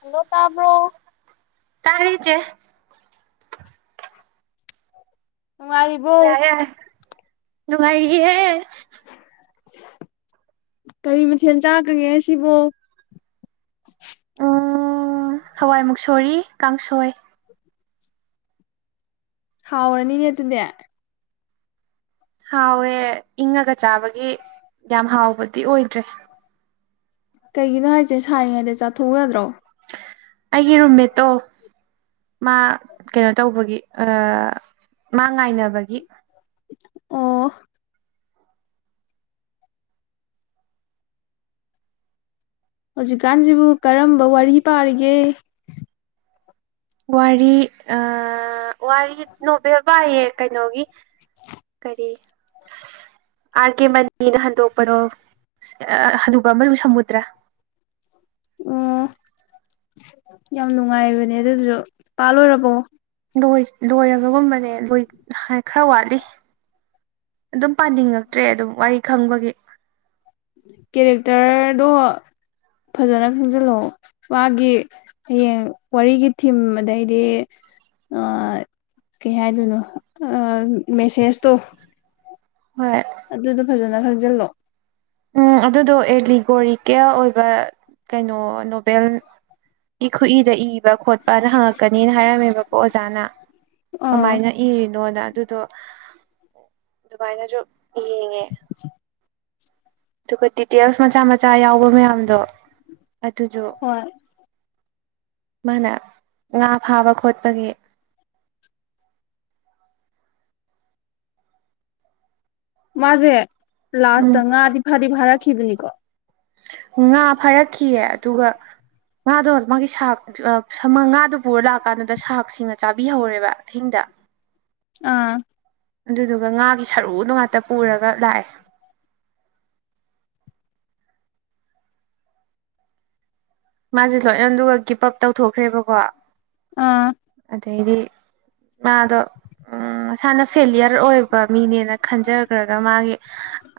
hello ꯇꯕ꯭ꯣꯔ ꯇꯔꯦ ꯆꯦ ꯅꯨꯡꯉꯥꯏꯔꯤꯕꯣ ꯌꯥꯔꯦ ꯌꯥꯔꯦ ꯅꯨꯡꯉꯥꯏꯔꯤꯍꯦ ꯀꯔꯤ ꯃꯊꯦꯜ ꯆꯥꯈꯒꯦ ꯉꯁꯤꯕꯨ ꯎꯝ ꯍꯋꯥꯏ ꯃꯨꯛꯁꯣꯔꯤ ꯀꯥꯡꯁꯣꯏ ꯍꯥꯎꯔꯅꯤꯅꯦ ꯑꯗꯨꯗꯤ ꯍꯥꯎꯋꯦ ꯏꯪꯉꯒ ꯆꯥꯕꯒꯤ ꯌꯥꯝ ꯍꯥꯎꯕꯗꯤ ꯑꯣꯏꯗ꯭ꯔꯦ ꯀꯩꯒꯤꯅꯣ ꯍꯥꯏꯁꯦ ꯁꯥꯔꯤꯉꯩꯗ ꯆꯥꯊꯣꯛꯎ ꯌꯥꯗ꯭ꯔꯣ ꯑꯩꯒꯤ ꯔꯨꯝꯃꯦꯠꯇꯣ ꯃꯥ ꯀꯩꯅꯣ ꯇꯧꯕꯒꯤ ꯑꯥ ꯃꯥ ꯉꯥꯏꯅꯕꯒꯤ ꯑꯣ ꯍꯧꯖꯤꯛꯀꯥꯟꯁꯤꯕꯨ ꯀꯔꯝꯕ ꯋꯥꯔꯤ ꯄꯥꯔꯤꯒꯦ ꯋꯥꯔꯤ ꯑ ꯋꯥꯔꯤ ꯅꯣꯕꯦꯜ ꯄꯥꯏꯑꯦ ꯀꯩꯅꯣꯒꯤ ꯀꯔꯤ ꯑꯥꯔ ꯀꯦ ꯃꯅꯤꯅ ꯍꯟꯗꯣꯛꯄꯗꯣ ꯍꯟꯕ ꯑꯃꯁꯨ ꯁꯝꯃꯨꯗ꯭ꯔꯥ ꯑꯣ ꯌꯥꯝ ꯅꯨꯡꯉꯥꯏꯕꯅꯦ ꯑꯗꯨꯗꯨꯁꯨ ꯄꯥꯜꯂꯣꯏꯔꯕꯣ ꯂꯣꯏ ꯂꯣꯏꯔꯒꯒꯨꯝꯕꯅꯦ ꯂꯣꯏ ꯈꯔ ꯋꯥꯠꯂꯤ ꯑꯗꯨꯝ ꯄꯥꯅꯤꯡꯉꯛꯇ꯭ꯔꯦ ꯑꯗꯨꯝ ꯋꯥꯔꯤ ꯈꯪꯕꯒꯤ ꯀꯦꯔꯦꯛꯇꯔꯗꯣ ꯐꯖꯅ ꯈꯪꯖꯤꯜꯂꯛꯑꯣ ꯃꯥꯒꯤ ꯍꯌꯦꯡ ꯋꯥꯔꯤꯒꯤ ꯊꯤꯝ ꯑꯗꯩꯗꯤ ꯑꯥ ꯀꯩ ꯍꯥꯏꯗꯣꯏꯅꯣ ꯑꯥ ꯃꯦꯁꯦꯁꯇꯣ ꯍꯣꯏ ꯑꯗꯨꯗꯣ ꯐꯖꯅ ꯈꯪꯖꯤꯜꯂꯣ ꯎꯝ ꯑꯗꯨꯗꯣ ꯑꯦꯂꯤꯒꯣꯔꯤꯀꯦꯜ ꯑꯣꯏꯕ ꯀꯩꯅꯣ ꯅꯣꯕꯦꯜ ꯏ ꯈꯨꯏꯗ ꯏꯕ ꯈꯣꯠꯄꯅ ꯍꯪꯉꯛꯀꯅꯤꯅ ꯍꯥꯏꯔꯝꯃꯦꯕꯀꯣ ꯑꯣꯖꯥꯅ ꯑꯥ ꯀꯃꯥꯏꯅ ꯏꯔꯤꯅꯣꯅ ꯑꯗꯨꯗꯣ ꯑꯗꯨꯃꯥꯏꯅꯁꯨ ꯌꯦꯡꯉꯦ [inaudible] ꯑꯗꯨꯒ ꯗꯤꯇꯦꯜꯁ ꯃꯆꯥ ꯃꯆꯥ ꯌꯥꯎꯕ ꯃꯌꯥꯝꯗꯣ ꯑꯗꯨꯁꯨ ꯍꯣꯏ ꯃꯥꯅ ꯉꯥ ꯐꯥꯕ ꯈꯣꯠꯄꯒꯤ ꯃꯥꯁꯦ ꯂꯥꯁꯇ ꯎꯝ ꯉꯥꯗꯤ ꯐꯥꯗꯤ ꯐꯥꯔꯛꯈꯤꯕꯅꯤꯀꯣ ꯉꯥ ꯐꯥꯔꯛꯈꯤꯌꯦ ꯑꯗꯨꯒ ꯉꯥꯗꯣ ꯃꯥꯒꯤ ꯁꯥꯛ ꯁꯥꯃ ꯉꯥꯗꯨ ꯄꯨꯔ ꯂꯥꯛꯀꯥꯟꯗꯨꯗ ꯁꯥꯛꯁꯤꯡꯅ ꯆꯥꯕꯤꯍꯧꯔꯦꯕ ꯑꯍꯤꯡꯗ ꯑꯥ ꯑꯗꯨꯗꯨꯒ ꯉꯥꯒꯤ ꯁꯔꯨꯗꯣ ꯉꯥꯛꯇ ꯄꯨꯔꯒ ꯂꯥꯛꯑꯦ ꯃꯥꯁꯦ ꯂꯣꯏꯅ ꯑꯗꯨꯒ ꯀꯤꯞ ꯑꯞ ꯇꯧꯊꯣꯛꯈ꯭ꯔꯦꯕꯀꯣ ꯑꯥ ꯑꯗꯩꯗꯤ ꯃꯥꯗꯣ ꯎꯝ ꯃꯁꯥꯅ ꯐꯦꯂꯤꯌꯔ ꯑꯣꯏꯕ ꯃꯤꯅꯦꯅ ꯈꯟꯖꯈ꯭ꯔꯒ ꯃꯥꯒꯤ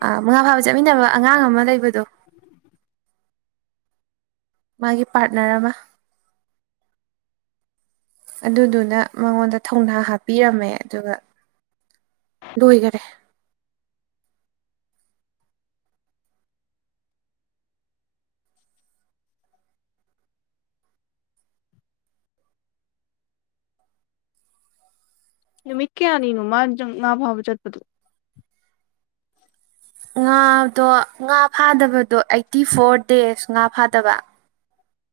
ꯑ ꯃꯉꯥ ꯐꯥꯕ ꯆꯠꯃꯤꯟꯅꯕ ꯑꯉꯥꯡ ꯑꯃ ꯂꯩꯕꯗꯣ ꯃꯥꯒꯤ ꯄꯥꯔꯠꯅꯔ ꯑꯃ ꯑꯗꯨꯗꯨꯅ ꯃꯉꯣꯟꯗ ꯊꯧꯅꯥ ꯍꯥꯞꯄꯤꯔꯝꯃꯦ ꯑꯗꯨꯒ ꯂꯣꯏꯈꯔꯦ ꯅꯨꯃꯤꯠ ꯀꯌꯥꯅꯤꯅꯣ ꯃꯥ ꯖꯪ ꯉꯥ ꯐꯥꯕ ꯆꯠꯄꯗꯨ ꯉꯥꯗꯣ ꯉꯥ ꯐꯥꯗꯕꯗꯣ ꯑꯩꯠꯇꯤ ꯐꯣꯔ ꯗꯦꯖ ꯉꯥ ꯐꯥꯗꯕ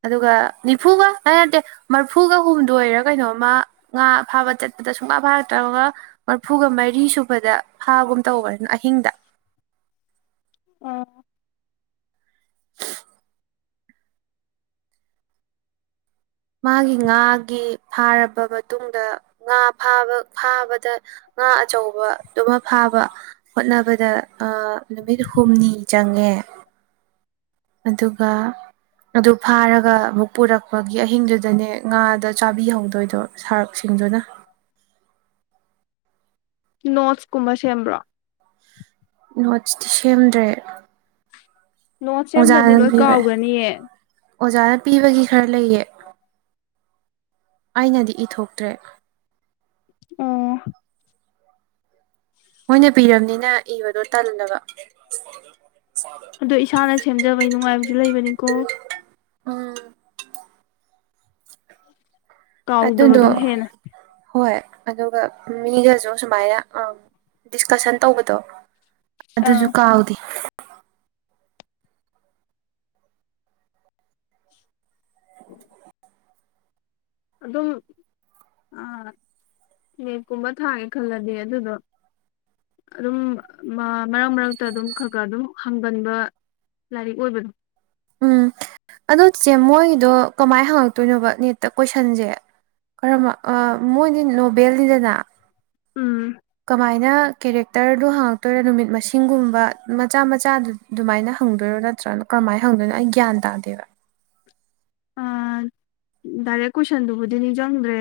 ꯑꯗꯨꯒ ꯅꯤꯐꯨꯒ ꯅꯠꯇꯦ ꯃꯔꯐꯨꯒ ꯍꯨꯝꯗꯣꯏꯔ ꯀꯩꯅꯣꯝꯃ ꯉꯥ ꯐꯥꯕ ꯆꯠꯄꯗ ꯁꯨꯡꯐꯥ ꯐꯥꯔꯛ ꯇꯧꯔꯒ ꯃꯔꯐꯨꯒ ꯃꯔꯤ ꯁꯨꯕꯗ ꯍꯥꯥꯒꯨꯝ ꯇꯧꯕꯅꯤꯅ ꯑꯍꯤꯡꯗ ꯑꯣ ꯃꯥꯒꯤ ꯉꯥꯒꯤ ꯐꯥꯔꯕ ꯃꯇꯨꯡꯗ ꯉꯥ ꯐꯥꯕ ꯐꯥꯕ ꯗ ꯉꯥ ꯑꯆꯧꯕꯗꯨꯃ ꯐꯥꯕ ꯍꯣꯠꯅꯕꯗ ꯅꯨꯃꯤꯠ ꯍꯨꯝꯅꯤ ꯆꯪꯉꯦ ꯑꯗꯨꯒ ꯑꯗꯨ ꯐꯥꯔꯒ ꯑꯃꯨꯛ ꯄꯨꯔꯛꯄꯒꯤ ꯑꯍꯤꯡꯗꯨꯗꯅꯦ ꯉꯥꯗꯣ ꯆꯥꯕꯤꯍꯧꯗꯣꯏꯗꯣ ꯁꯥꯔꯛꯁꯤꯡꯗꯨꯅ ꯅꯣꯠꯁ ꯀꯨꯝꯕ ꯁꯦꯝꯕ꯭ꯔꯣ ꯅꯣꯠꯁꯇꯤ ꯁꯦꯝꯗ꯭ꯔꯦ ꯅꯣꯠ ꯁꯦꯝꯗꯗꯤ ꯑꯣꯖꯥꯅ ꯂꯣꯏ ꯄꯤꯕ ꯀꯥꯎꯈ꯭ꯔꯅꯤꯌꯦ ꯑꯣꯖꯥꯅ ꯄꯤꯕꯒꯤ ꯈꯔ ꯂꯩꯌꯦ ꯑꯩꯅꯗꯤ ꯏꯊꯣꯛꯇ꯭ꯔꯦ ꯑꯣ ꯃꯣꯏꯅ ꯄꯤꯔꯕꯅꯤꯅ ꯏꯕꯗꯣ ꯇꯜꯂꯕ ꯑꯗꯣ ꯏꯁꯥꯅ ꯁꯦꯝꯖꯕꯩ ꯅꯨꯡꯉꯥꯏꯕꯁꯨ ꯂꯩꯕꯅꯤꯀꯣ ꯎꯝ ꯑꯗꯨꯗꯣ ꯀꯥꯎꯗꯕꯗꯣ ꯍꯦꯟꯅ ꯍꯣꯏ ꯑꯗꯨꯒ ꯃꯤꯗꯁꯨ ꯁꯨꯃꯥꯏꯅ ꯗꯤꯁꯀꯁꯟ ꯇꯧꯕꯗꯣ ꯑꯥ ꯑꯗꯨꯁꯨ ꯀꯥꯎꯗꯦ ꯎ ꯑꯗꯨꯝ ꯑꯥ ꯅꯦꯦꯛꯀꯨꯝꯕ ꯊꯥꯒꯦ ꯈꯜꯂꯗꯤ ꯑꯗꯨꯗꯣ ꯑꯗꯨꯝ ꯃꯔꯛ ꯃꯔꯛꯇ ꯑꯗꯨꯝ ꯈꯔ ꯈꯔ ꯑꯗꯨꯝ ꯍꯪꯒꯟꯕ ꯂꯥꯏꯔꯤꯛ ꯑꯣꯏꯕꯅꯣ ꯎꯝ ꯑꯣ ꯏꯆꯦ ꯃꯣꯏꯒꯤꯗꯣ ꯀꯃꯥꯏꯅ ꯍꯪꯉꯛꯇꯣꯏꯅꯣꯕ ꯅꯦꯠꯇ ꯀꯣꯏꯁꯟꯁꯦ ꯀꯔ ꯃꯣꯏꯗꯤ ꯅꯣꯕꯦꯜꯅꯤꯗꯅ ꯎꯝ ꯀꯃꯥꯏꯅ ꯀꯦꯔꯦꯛꯇꯔꯗꯨ ꯍꯥꯡꯉꯛꯇꯣꯏꯔ ꯅꯨꯃꯤꯠ ꯃꯁꯤꯡꯒꯨꯝꯕ ꯃꯆꯥ ꯃꯆꯥꯗꯨ ꯑꯗꯨꯃꯥꯏꯅ ꯍꯪꯗꯣꯏꯔꯣ ꯅꯠꯇ꯭ꯔꯅ ꯀꯔꯝꯥꯏꯅ ꯍꯪꯗꯣꯏꯅꯣ ꯑꯩ ꯒ꯭ꯌꯥꯟ ꯇꯥꯗꯦꯕ ꯑꯥ [unintelligible] ꯗꯥꯏꯔꯦꯛ ꯀꯣꯏꯁꯟꯗꯨꯕꯨꯗꯤ ꯅꯤꯡꯁꯤꯡꯗ꯭ꯔꯦ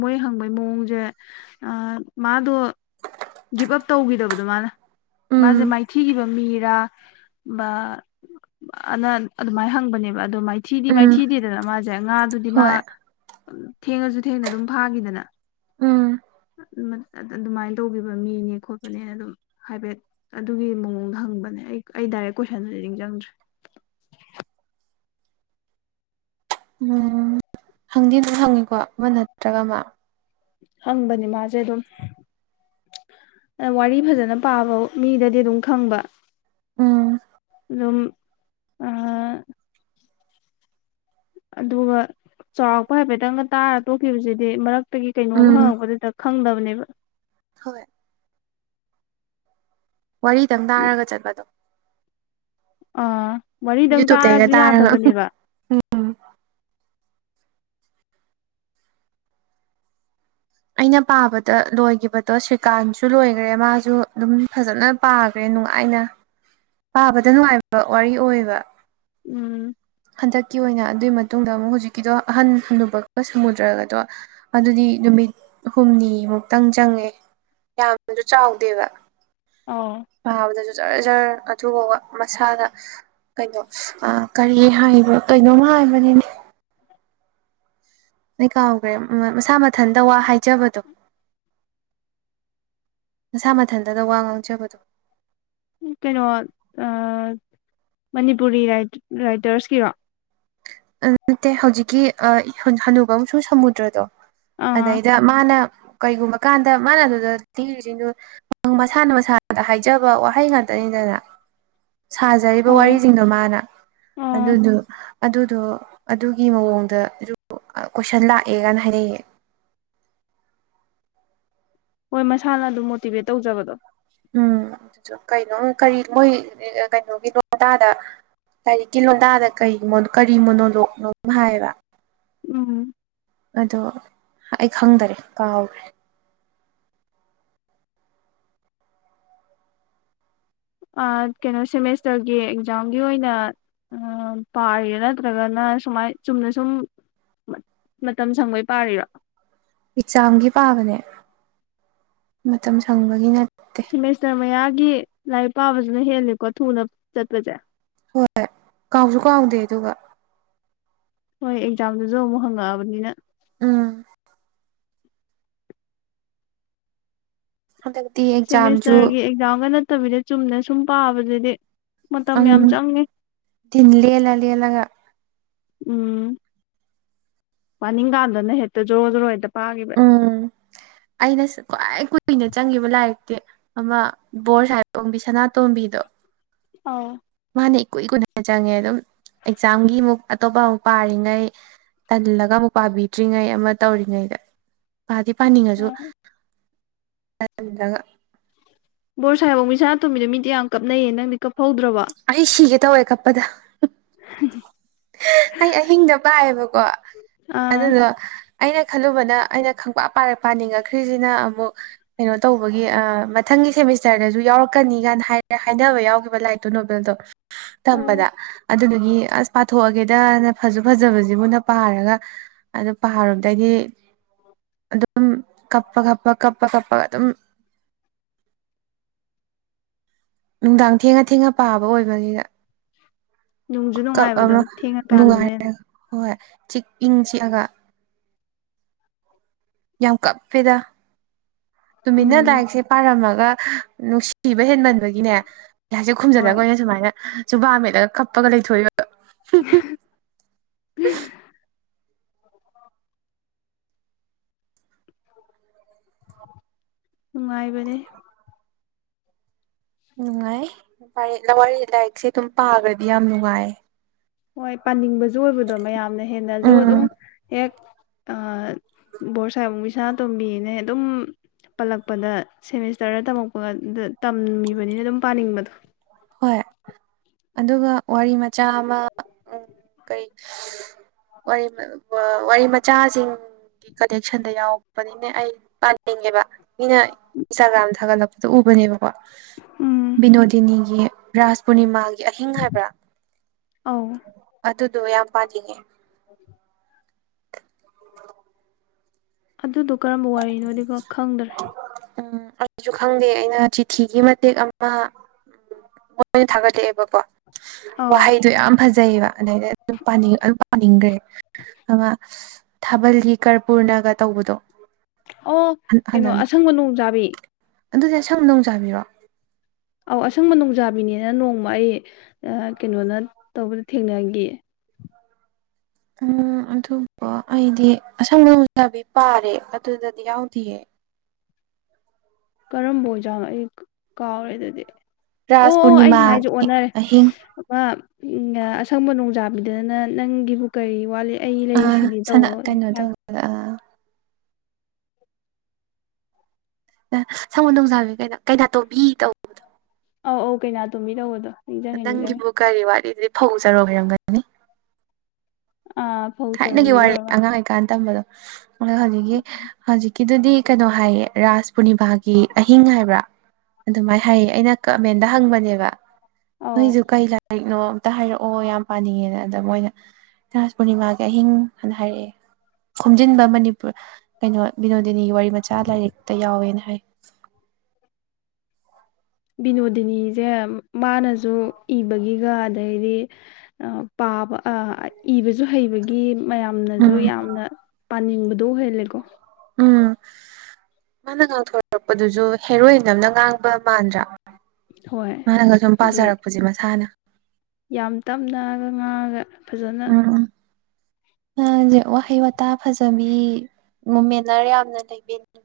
ꯃꯣꯏ ꯍꯪꯕꯩ ꯃꯑꯣꯡꯁꯦ ꯃꯥꯗꯣ ꯒꯤꯞ ꯑꯞ ꯇꯧꯈꯤꯗꯕꯗꯣ ꯃꯥꯅ ꯎꯝ ꯃꯥꯁꯦ ꯃꯥꯏꯊꯤꯈꯤꯕ ꯃꯤꯔꯥ ꯑꯅ ꯑꯗꯨꯃꯥꯏꯅ ꯍꯪꯕꯅꯦꯕ ꯑꯣ ꯃꯥꯏꯊꯤꯗꯤ ꯎꯝ ꯃꯥꯏꯊꯤꯗꯤꯗꯅ ꯃꯥꯁꯦ ꯁꯦ ꯉꯥꯗꯨꯗꯤ ꯃꯥ ꯍꯣꯏ ꯊꯦꯡꯉꯁꯨ ꯊꯦꯡꯅ ꯑꯗꯨꯝ ꯐꯥꯈꯤꯗꯅ ꯎꯝ ꯑꯗꯨꯃꯥꯏꯅ ꯇꯧꯕꯤꯕ ꯃꯤꯅꯦ ꯈꯣꯠꯄꯅꯦ ꯑꯗꯨꯝ ꯍꯥꯏꯐꯦꯠ ꯑꯗꯨꯒꯤ ꯃꯑꯣꯡꯗ ꯍꯪꯕꯅꯦ ꯑꯩ ꯑꯩ ꯗꯥꯏꯔꯦꯛ ꯀꯣꯏꯁꯟꯗꯨꯗꯤ ꯅꯤꯡꯁꯤꯡꯪꯗ꯭ꯔꯦ ꯎꯝ ꯍꯪꯗꯤ ꯑꯗꯨꯝ ꯍꯪꯉꯤꯀꯣ ꯑꯃ ꯅꯠꯇ꯭ꯔꯒ ꯑꯃ ꯍꯪꯕꯅꯤ ꯃꯥꯁꯦ ꯑꯗꯨꯝ ꯋꯥꯔꯤ ꯐꯖꯅ ꯄꯥꯕ ꯃꯤꯗꯗꯤ ꯑꯗꯨꯝ ꯈꯪꯕ ꯎꯝ ꯑꯗꯨꯝ ꯑꯗꯨꯒ ꯆꯥꯎꯔꯥꯛꯄ ꯍꯥꯏꯐꯦꯠꯇꯪꯒ ꯇꯥꯔ ꯇꯣꯛꯈꯤꯕꯁꯤꯗꯤ ꯃꯔꯛꯇꯒꯤ ꯀꯩꯅꯣꯝ ꯎꯝ ꯍꯪꯉꯛꯄꯗꯗ ꯈꯪꯗꯕꯅꯦꯕ ꯍꯣꯏ ꯋꯥꯔꯤꯗꯪ ꯇꯥꯔꯒ ꯆꯠꯄꯗꯣ ꯑꯥ ꯋꯥꯔꯤꯗꯪ ꯌꯨꯇꯨꯕꯇꯩꯒ ꯇꯥꯔꯁꯨ ꯇꯥꯔꯒ ꯌꯥꯗꯕꯅꯦꯕ ꯎꯝ ꯑꯩꯅ ꯄꯥꯕꯗ ꯂꯣꯏꯈꯤꯕꯗꯣ ꯁ꯭ꯔꯤꯀꯥꯟꯁꯨ ꯂꯣꯏꯈ꯭ꯔꯦ ꯃꯥꯁꯨ ꯑꯗꯨꯝ ꯐꯖꯅ ꯄꯥꯈ꯭ꯔꯦ ꯅꯨꯡꯉꯥꯏꯅ ꯄꯥꯕꯗ ꯅꯨꯡꯉꯥꯏꯕ ꯋꯥꯔꯤ ꯑꯣꯏꯌꯦꯕ ꯎꯝ ꯍꯟꯗꯛꯀꯤ ꯑꯣꯏꯅ ꯑꯗꯨꯒꯤ ꯃꯇꯨꯡꯗ ꯑꯃꯨꯛ ꯍꯧꯖꯤꯛꯀꯤꯗꯣ ꯑꯍꯟ ꯍꯨꯕꯒ ꯁꯃꯨꯗ꯭ꯔꯒꯗꯣ ꯑꯗꯨꯗꯤ ꯅꯨꯃꯤꯠ ꯍꯨꯝꯅꯤ ꯃꯨꯛꯇꯪ ꯆꯪꯉꯦ ꯌꯥꯝꯁꯨ ꯆꯥꯎꯗꯦꯕ ꯑꯣ ꯄꯥꯕꯗꯁꯨ ꯖꯔ ꯖꯔ ꯑꯗꯨꯒꯕ ꯃꯁꯥꯗ ꯀꯩꯅꯣ ꯀꯔꯤ ꯍꯥꯏꯕꯣ ꯀꯩꯅꯣꯝꯃ ꯍꯥꯏꯕꯅꯤꯅꯦ ꯅ ꯀꯥꯎꯈ꯭ꯔꯦ ꯃꯁꯥ ꯃꯊꯟꯇ ꯋꯥ ꯍꯥꯏꯖꯕꯗꯣ ꯅꯁꯥ ꯃꯊꯟꯇꯗ ꯋꯥ ꯉꯥꯡꯖꯕꯗꯣ ꯀꯩꯅꯣ ꯃꯅꯤꯄꯨꯔꯤ ꯔꯥꯏꯇꯔꯁꯀꯤꯔꯣ ꯑꯗꯨ ꯅꯠꯇꯦ ꯍꯧꯖꯤꯛꯀꯤ ꯍꯅꯨꯕ ꯑꯃꯁꯨꯡ ꯁꯃꯨꯗ꯭ꯔꯗꯣ ꯑꯥ ꯑꯗꯩꯗ ꯃꯥꯅ ꯀꯩꯒꯨꯝꯕ ꯀꯥꯟꯗ ꯃꯥꯅ ꯑꯗꯨꯗ ꯊꯤꯔꯤꯁꯤꯡꯗꯨꯣ ꯅꯪ ꯃꯁꯥꯅ ꯃꯁꯥꯗ ꯍꯥꯏꯖꯕ ꯋꯥꯍꯩ ꯉꯥꯛꯇꯅꯤꯗꯅ ꯁꯥꯖꯔꯤꯕ ꯑꯣ ꯋꯥꯔꯤꯁꯤꯡꯗꯣ ꯃꯥꯅ ꯑꯣ ꯑꯗꯨꯗꯨꯣ ꯑꯗꯨ ꯑꯗꯣ ꯑꯗꯨꯒꯤ ꯃꯑꯣꯡꯗꯁꯨ ꯀꯣꯏꯁꯟ ꯂꯥꯛꯑꯦꯒꯅ ꯍꯥꯏꯔꯛꯑꯦ ꯍꯣꯏ ꯃꯁꯥꯅ ꯑꯗꯨꯝ ꯃꯣꯇꯤꯚꯦꯠ ꯇꯧꯖꯕꯗꯣ ꯎꯝ ꯑꯗꯨꯁꯨ ꯀꯩꯅꯣ ꯀꯔꯤ ꯃꯣꯏ ꯀꯩꯅꯣꯒꯤꯅꯣ ꯑꯗꯥꯗ ꯀꯥꯏꯔꯤꯛꯀꯤ ꯂꯣꯟꯗꯥꯗ ꯀ ꯀꯔꯤ ꯃꯣꯅꯣꯂꯣꯛꯅꯣ ꯍꯥꯏꯌꯦꯕ ꯎꯝ ꯑꯗꯣ ꯑꯩ ꯈꯪꯗꯔꯦ ꯀꯥꯎꯈꯔ꯭ꯦ ꯀꯩꯅꯣ ꯁꯦꯃꯦꯁꯇꯔꯒꯤ ꯑꯦꯛꯖꯥꯝꯒꯤ ꯑꯣꯏꯅ ꯑ ꯄꯥꯏꯌꯦꯦ ꯅꯠꯇ꯭ꯔꯒꯅ ꯁꯨꯃꯥꯏ ꯆꯨꯝꯅ ꯁꯨꯝ ꯃꯇꯝ ꯁꯪꯕꯩ ꯄꯥꯔꯤꯔꯣ ꯑꯦꯛꯖꯥꯝꯒꯤ ꯄꯥꯕꯅꯦ ꯃꯇꯝ ꯁꯪꯕꯒꯤꯅ ꯁꯤꯦꯃꯦꯁꯇꯔ ꯃꯌꯥꯒꯤ ꯂꯥꯏꯔꯤꯛ ꯄꯥꯕꯕꯁꯤꯅ ꯍꯦꯜꯂꯤꯀꯣ ꯊꯨꯅ ꯆꯠꯄꯁꯦ ꯍꯣꯏ ꯍꯣꯏ ꯀꯥꯎꯁꯨ ꯀꯥꯎꯗꯦ ꯑꯗꯨꯒ ꯍꯣꯏ ꯑꯦꯛꯖꯥꯝꯗꯨꯁꯨ ꯑꯃꯨꯛ ꯍꯪꯉꯛꯑꯕꯅꯤꯅ ꯎꯝ ꯍꯗꯗꯤ ꯁꯦꯃꯦꯁꯇꯔꯒꯤ ꯑꯦꯛꯖꯥꯝꯒ ꯅꯠꯇꯕꯤꯗ ꯆꯨꯝꯅ ꯁꯨꯝ ꯄꯥꯕꯗꯗꯤ ꯑꯝ ꯗꯤꯟ ꯂ‌ꯦꯜꯂ ꯂ‌ꯦꯜꯂꯒ ꯎꯝ ꯄꯥꯅꯤꯡꯀꯥꯟꯗꯅ ꯍꯦꯛꯇ ꯖꯣꯔꯣ ꯖꯣꯔꯣ ꯍꯦꯛꯇ ꯄꯥꯒꯤꯕ ꯎꯝ ꯑꯩꯅꯁꯨ ꯈ꯭ꯋꯥꯏ ꯀꯨꯏꯅ ꯆꯪꯒꯤꯕ ꯂꯥꯏꯔꯤꯛꯇꯤ ꯑꯃ ꯕꯣꯔ ꯁꯥ-ꯍ‌ꯦꯞ ꯑꯣꯡꯕꯤ ꯁꯅꯥꯇꯣꯝꯕꯤꯗ‌ꯣ ꯑꯧ ꯃꯥꯅ‌ꯦ ꯀꯨꯏ ꯀꯨꯏꯅ ꯆꯪꯉꯦ ꯑꯗꯨꯝ ꯑꯦꯛꯖꯥꯝꯒꯤ ꯑꯃꯨꯛ ꯑꯇꯣꯞꯄ ꯑꯃꯨꯛ ꯄꯥꯔꯤꯉꯩ ꯇꯜꯂꯒ ꯑꯃꯨꯛ ꯄꯥꯕꯤꯗ꯭ꯔꯤꯉꯩ ꯑꯃ ꯇꯧꯔꯤꯉꯩꯗ ꯄꯥꯗꯤ ꯄꯥꯅꯤꯡꯉꯁꯨ ꯍꯣꯏ ꯇꯜꯂꯒ ꯕꯣꯔ ꯁꯥꯥ-ꯍ‌ꯦꯞ ꯑꯣꯡꯕꯤ ꯁꯅꯥꯇꯣꯝꯕꯤꯗ‌ꯣ ꯃꯤꯗꯤ ꯌꯥꯝ ꯀꯞꯅꯩꯌꯦ ꯅꯪꯗꯤ ꯀꯞꯐꯧꯗ꯭ꯔꯕ‌ꯣ ꯑꯩ ꯁꯤꯒꯦ ꯇꯧꯋꯦ ꯀꯞꯄꯗ ꯍꯨꯝ ꯍꯨꯝ ꯑꯩ ꯑꯍꯤꯡꯗ ꯄꯥꯏꯑꯦꯕꯀꯣ ꯑꯣ ꯑꯗꯨꯗꯣ ꯑꯩꯅ ꯈꯜꯂꯨꯕꯅ ꯑꯩꯅ ꯈꯪꯄꯥꯛ ꯄꯥꯔꯛ ꯄꯥꯅꯤꯡꯉꯛꯈ꯭ꯔꯤꯁꯤꯅ ꯑꯃꯨꯛ ꯀꯩꯅꯣ ꯇꯧꯕꯒꯤ ꯑ ꯃꯊꯪꯒꯤ ꯁꯦꯃꯤꯁꯇꯔꯗꯁꯨ ꯌꯥꯎꯔꯛꯀꯅꯤ ꯀꯥꯏꯅ ꯍꯥꯏꯔ ꯍꯥꯏꯅꯕ ꯌꯥꯎꯈꯤꯕ ꯂꯥꯏꯔꯤꯛ ꯑꯗꯨ ꯅꯣꯕꯦꯜꯗꯣ ꯇꯝꯕꯗ ꯑꯗꯨꯗꯨꯒꯤ ꯑꯁ ꯄꯥꯊꯣꯛꯑꯒꯦꯗꯅ ꯐꯁꯨ ꯐꯖꯕꯖꯤꯕꯨꯅ ꯄꯥꯔꯒ ꯑꯗꯨ ꯄꯥꯔꯨꯕꯗꯒꯤ ꯑꯗꯨꯝ ꯀꯞꯄ ꯀꯞꯄ ꯀꯞꯄ ꯀꯞꯄꯒ ꯑꯗꯨꯝ ꯅꯨꯡꯗꯥꯡ ꯊꯦꯡꯉ ꯊꯦꯡꯉ ꯄꯥꯕ ꯑꯣꯏꯕꯒꯤꯒ ꯅꯨꯡꯁꯨ ꯈꯨꯀꯞ ꯅꯨꯡꯉꯥꯏꯕꯗꯣ ꯑꯃ ꯊꯦꯡꯉꯀꯥꯟꯗꯅ ꯅꯨꯡꯉꯥꯏꯔ ꯍꯦꯟꯅ ꯍꯣꯏ ꯆꯤꯛ ꯏꯪ ꯆꯤꯛꯑꯒ ꯌꯥꯝ ꯀꯞꯄꯦꯗ ꯇꯨꯃꯤꯟꯅ ꯎꯝ ꯂꯥꯏꯔꯤꯛꯁꯦ ꯄꯥꯔꯝꯃꯒ ꯅꯨꯡꯁꯤꯕ ꯍꯦꯟꯃꯟꯕꯒꯤꯅꯦ ꯂꯥꯏꯔꯤꯛꯁ‌ꯦ ꯈꯨꯝꯖꯤꯜꯂꯒ ꯍꯣꯏ ꯑꯣꯏꯅ ꯁꯨꯃꯥꯏꯅ ꯆꯨꯨꯕꯥ ꯃꯦꯠꯂꯒ ꯀꯞꯄꯒ ꯂꯩꯊꯣꯛꯏꯕ [unintelligible] ꯅꯨꯡꯉꯥꯏꯕꯅꯦ ꯅꯨꯡꯉꯥꯏ ꯐꯔꯦ ꯂꯋꯥꯏ ꯂꯥꯏꯔꯤꯛꯁꯦ ꯑꯗꯨꯝ ꯄꯥꯈ꯭ꯔꯗꯤ ꯌꯥꯝ ꯅꯨꯡꯉꯥꯏ ꯍꯣꯏ ꯄꯥꯅꯤꯡꯕꯁꯨ ꯑꯣꯏꯕꯗꯣ ꯃꯌꯥꯝꯅ ꯍꯦꯟꯅꯁꯨ ꯑꯗꯨꯝ ꯎꯝ ꯍꯦꯛ ꯕꯣꯔ ꯁꯥ ꯍ‌ꯦꯞ ꯁꯥꯅꯥꯇꯣꯝꯕꯤꯅꯦ ꯑꯗꯨꯝ ꯄꯜꯂꯛꯄꯗ ꯁꯦꯃꯤꯁꯇꯔꯗ ꯇꯝꯃꯛꯄꯒ ꯇꯝꯃꯤꯕꯅꯤꯅ ꯑꯗꯨꯝ ꯄꯥꯅꯤꯡꯕꯗꯣ ꯍꯣꯏ ꯑꯗꯨꯒ ꯋꯥꯔꯤ ꯃꯆꯥ ꯑꯃ ꯀꯩ ꯋꯥꯔꯤ ꯋꯥꯔꯤ ꯃꯆꯥꯁꯤꯡꯒꯤ ꯀꯂꯦꯛꯁꯟꯗ ꯌꯥꯎꯔꯛꯄꯅꯤꯅ‌ꯦ ꯑꯩ ꯄꯥꯅꯤꯡꯉꯦꯕ ꯃꯤꯅ ꯏꯟꯁꯇꯥꯒ꯭ꯔꯥꯝ ꯊꯥꯒꯠꯂꯛꯄꯗ ꯎꯕꯅꯦꯕꯀꯣ ꯎꯝ ꯕꯤꯅꯣꯗꯤꯅꯤꯒꯤ ꯔꯥꯁ ꯄꯨꯔꯅꯤꯃꯥꯒꯤ ꯑꯍꯤꯡ ꯍꯥꯏꯕ꯭ꯔꯥ ꯑꯧ ꯑꯗꯨꯗꯣ ꯌꯥꯝ ꯄꯥꯅꯤꯡꯉꯦ [inaudible] ꯑꯗꯨꯗꯣ ꯀꯔꯝꯕ ꯋꯥꯔꯤꯅꯣ ꯗꯨꯒ ꯈꯪꯗ꯭ꯔꯦ ꯎꯝ ꯑꯩꯁꯨ ꯈꯪꯗꯦ ꯑꯩꯅ ꯆꯤꯊꯤꯒꯤ ꯃꯇꯦꯛ ꯑꯃ ꯃꯣꯏꯅ ꯊꯥꯒꯠꯂꯛꯑꯦꯕꯀꯣ ꯑꯧ ꯋꯥꯍꯩꯗꯣ ꯌꯥꯝ ꯐꯖꯩꯕ ꯑꯗꯩꯗ ꯑꯗꯨꯝ ꯑꯗꯨꯝ ꯄꯥꯅꯤꯡꯒ꯭ꯔꯦ ꯑꯃ ꯊꯥꯕꯜ ꯀꯔꯄꯨꯔꯅꯒ ꯇꯧꯕꯗꯣ ꯑꯣ ꯀꯩꯅꯣ ꯍꯟꯗꯅ ꯑꯁꯪꯕ ꯅꯣꯡꯖꯥꯕꯤ ꯑꯗꯨꯗꯤ ꯑꯁꯪꯕ ꯅꯣꯡ ꯆꯥꯕꯤꯔꯣ ꯑꯧ ꯑꯁꯪꯕ ꯅꯣꯡꯖꯥꯕꯤꯅꯦꯅ ꯅꯣꯡꯃ ꯑꯩ ꯀꯩꯅꯣꯅ ꯇꯧꯕꯗ ꯊꯦꯡꯅꯈꯤ ꯎꯝ ꯑꯗꯨꯕꯨ ꯑꯩꯗꯤ ꯑꯁꯪꯕ ꯅ‌ꯣꯡꯆꯥꯕꯤ ꯄꯥꯔꯦ ꯑꯗꯨꯗꯗꯤ ꯌꯥꯎꯗꯤꯌꯦ ꯀꯔꯝꯕ ꯑꯣꯏꯖꯥꯅꯣ ꯑꯩ ꯀꯥꯎꯔꯦ ꯑꯗꯨꯗꯤ ꯑꯣ ꯔꯥꯁ ꯑꯣ ꯑꯩꯅ ꯍꯥꯏꯁꯦ ꯄꯨꯔꯅꯤꯃꯥꯒꯤ ꯑꯣꯟꯅꯔꯦ ꯑꯍꯤꯡ ꯑꯃ ꯎꯝ ꯑꯁꯪꯕ ꯅꯣꯡꯖꯥꯕꯤꯗꯗꯅ ꯅꯪꯒꯤꯕꯨ ꯀꯔꯤ ꯋꯥꯠꯂꯤ ꯑꯩ ꯂꯩꯔꯤꯁꯤꯗꯤ ꯁꯅ ꯇꯧꯕꯃ ꯀꯩꯅꯣ ꯍꯥꯏꯕ ꯑ ꯑꯁꯪꯕꯅ‌ꯣꯡꯖꯥꯕꯤ ꯀꯩꯗ ꯀꯩꯅꯥꯇꯣꯝꯕꯤ ꯇꯧꯕꯗꯣ ꯑꯧ ꯑꯧ ꯀꯩꯅꯥꯇꯣꯝꯕꯤ ꯇꯧꯕꯗꯣ ꯅꯤꯡꯁꯤꯡꯉꯦ ꯅꯤꯡꯁꯤꯡꯉꯦ ꯅꯪꯒꯤꯕꯨ ꯀꯔꯤ ꯋꯥꯠꯂꯤ ꯗꯨꯗꯤ ꯐꯧ ꯆꯔꯣꯡ ꯑꯣꯏꯔꯝꯒꯅꯤ ꯑꯥ ꯐꯧ ꯊꯥꯏꯅꯒꯤ ꯆꯔꯣꯡꯒꯤꯗꯣ ꯋꯥꯔꯤ ꯑꯣꯏꯔ ꯃꯥꯜꯂꯦ ꯑꯉꯥꯡ ꯑꯣꯏꯀꯥꯟꯗ ꯇꯝꯕꯗꯣ ꯑꯣ ꯍꯧꯖꯤꯛꯀꯤ ꯍꯧꯖꯤꯛ ꯀꯤꯗꯨꯗꯤ ꯀꯩꯅꯣ ꯍꯥꯏꯌꯦ ꯔꯥꯥꯁ ꯄꯨꯔꯅꯤꯕꯥꯥꯒꯤ ꯑꯍꯤꯡ ꯍꯥꯏꯕ꯭ꯔꯥ ꯑꯗꯨꯃꯥꯏꯅ ꯍꯥꯏꯌꯦ ꯑꯩꯅ ꯀꯃꯦꯟꯗ ꯍꯪꯕꯅꯦꯕ ꯑꯧ ꯅꯣꯏꯁꯨ ꯀꯩ ꯂꯥꯏꯔꯤꯛꯅꯣ ꯑꯝꯇ ꯍꯥꯏꯔꯛꯑꯣ ꯌꯥꯝ ꯄꯥꯅꯤꯡꯉꯦꯅ ꯑꯗ ꯃꯣꯏꯅ ꯔꯥꯁ ꯄꯨꯔꯅꯤꯃꯥ ꯑꯍꯤꯡ ꯍꯥꯏꯅ ꯍꯥꯏꯔꯛꯑꯦ ꯈꯣꯝꯖꯤꯟꯕ ꯃꯅꯤꯄꯨꯔ ꯀꯩꯅꯣ ꯕꯤꯅꯣꯗꯤꯅꯤꯒꯤ ꯋꯥꯔꯤ ꯃꯆꯥ ꯂꯥꯏꯔꯤꯛꯇ ꯌꯥꯎꯋꯦꯅ ꯍꯥꯏ ꯕꯤꯅꯣꯗꯤꯅꯤꯁꯦ ꯃꯥꯅꯁꯨ ꯏꯕꯒꯤꯒ ꯑꯗꯩꯗꯤ ꯑ ꯄꯥꯕ ꯑ ꯏꯕ ꯁꯨ ꯍꯩꯕꯒꯤ ꯃꯌꯥꯝꯅꯁꯨ ꯎꯝ ꯌꯥꯝꯅ ꯄꯥꯅꯤꯡꯕꯗꯣ ꯑꯣꯏꯍꯜꯂꯦꯀꯣ ꯎꯝ ꯃꯥꯅ ꯉꯥꯡꯊꯣꯔꯛꯄꯗꯨꯁꯨ ꯍꯦꯔꯣꯏꯟ ꯑꯃꯅ ꯉꯥꯡꯕ ꯃꯥꯟꯗ꯭ꯔꯥ ꯍꯣꯏ ꯃꯥꯅꯒ ꯁꯨꯝ ꯍꯥꯏꯗꯤ ꯄꯥꯖꯔꯛꯄꯁꯦ ꯃꯁꯥꯅ ꯌꯥꯝ ꯇꯞꯅꯑꯒ ꯉꯥꯡꯉꯒ ꯐꯖꯅ ꯖꯤ ꯋꯥꯍꯩ ꯋꯥꯇꯥ ꯐꯖꯕꯤ ꯃꯣꯃꯦꯂꯔ ꯌꯥꯝꯅ ꯂꯩꯕꯅꯤ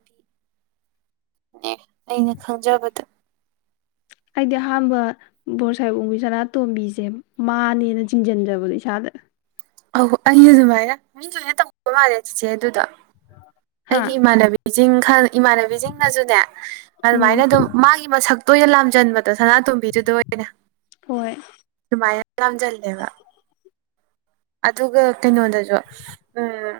ꯑꯦ ꯑꯩꯅ ꯈꯪꯖꯕꯗ ꯑꯩꯗꯤ ꯑꯍꯥꯟꯕ ꯕꯣꯔꯁꯥꯏꯕ ꯑꯣꯡꯕꯤ ꯁꯅꯥꯇꯣꯝꯕꯤꯁꯦ ꯃꯥꯅꯦꯅ ꯆꯤꯡꯁꯤꯟꯖꯕꯅꯦ ꯏꯁꯥꯗ ꯑꯍꯣꯏ ꯑꯩ ꯑꯗꯨꯃꯥꯏꯅ ꯃꯤꯡ ꯁꯣꯏꯅ ꯇꯧꯕ ꯃꯥꯜꯂꯦ ꯆꯤꯆꯦ ꯑꯗꯨꯗ ꯍꯥ ꯑꯩꯒꯤ ꯏꯃꯥꯟꯅꯕꯤ ꯏꯁꯤꯡ ꯈ ꯏꯃꯥꯟꯅꯕꯤꯁꯤꯡꯅꯁꯨꯅꯦ ꯑꯗꯨꯃꯥꯏꯅ ꯎꯝ ꯑꯗꯨꯝ ꯃꯥꯒꯤ ꯃꯁꯛꯇꯣꯏ ꯑꯣꯏꯅ ꯂꯥꯝꯖꯟꯕ ꯑꯗꯣ ꯁꯅꯥꯇꯣꯝꯕꯤꯗꯨꯗ ꯑꯣꯏꯅ ꯍꯣꯏ ꯁꯨꯃꯥꯏꯅ ꯂꯥꯝꯁꯤꯜꯂꯦꯕ ꯑꯗꯨꯒ ꯀꯩꯅꯣꯗꯁꯨ ꯎꯝ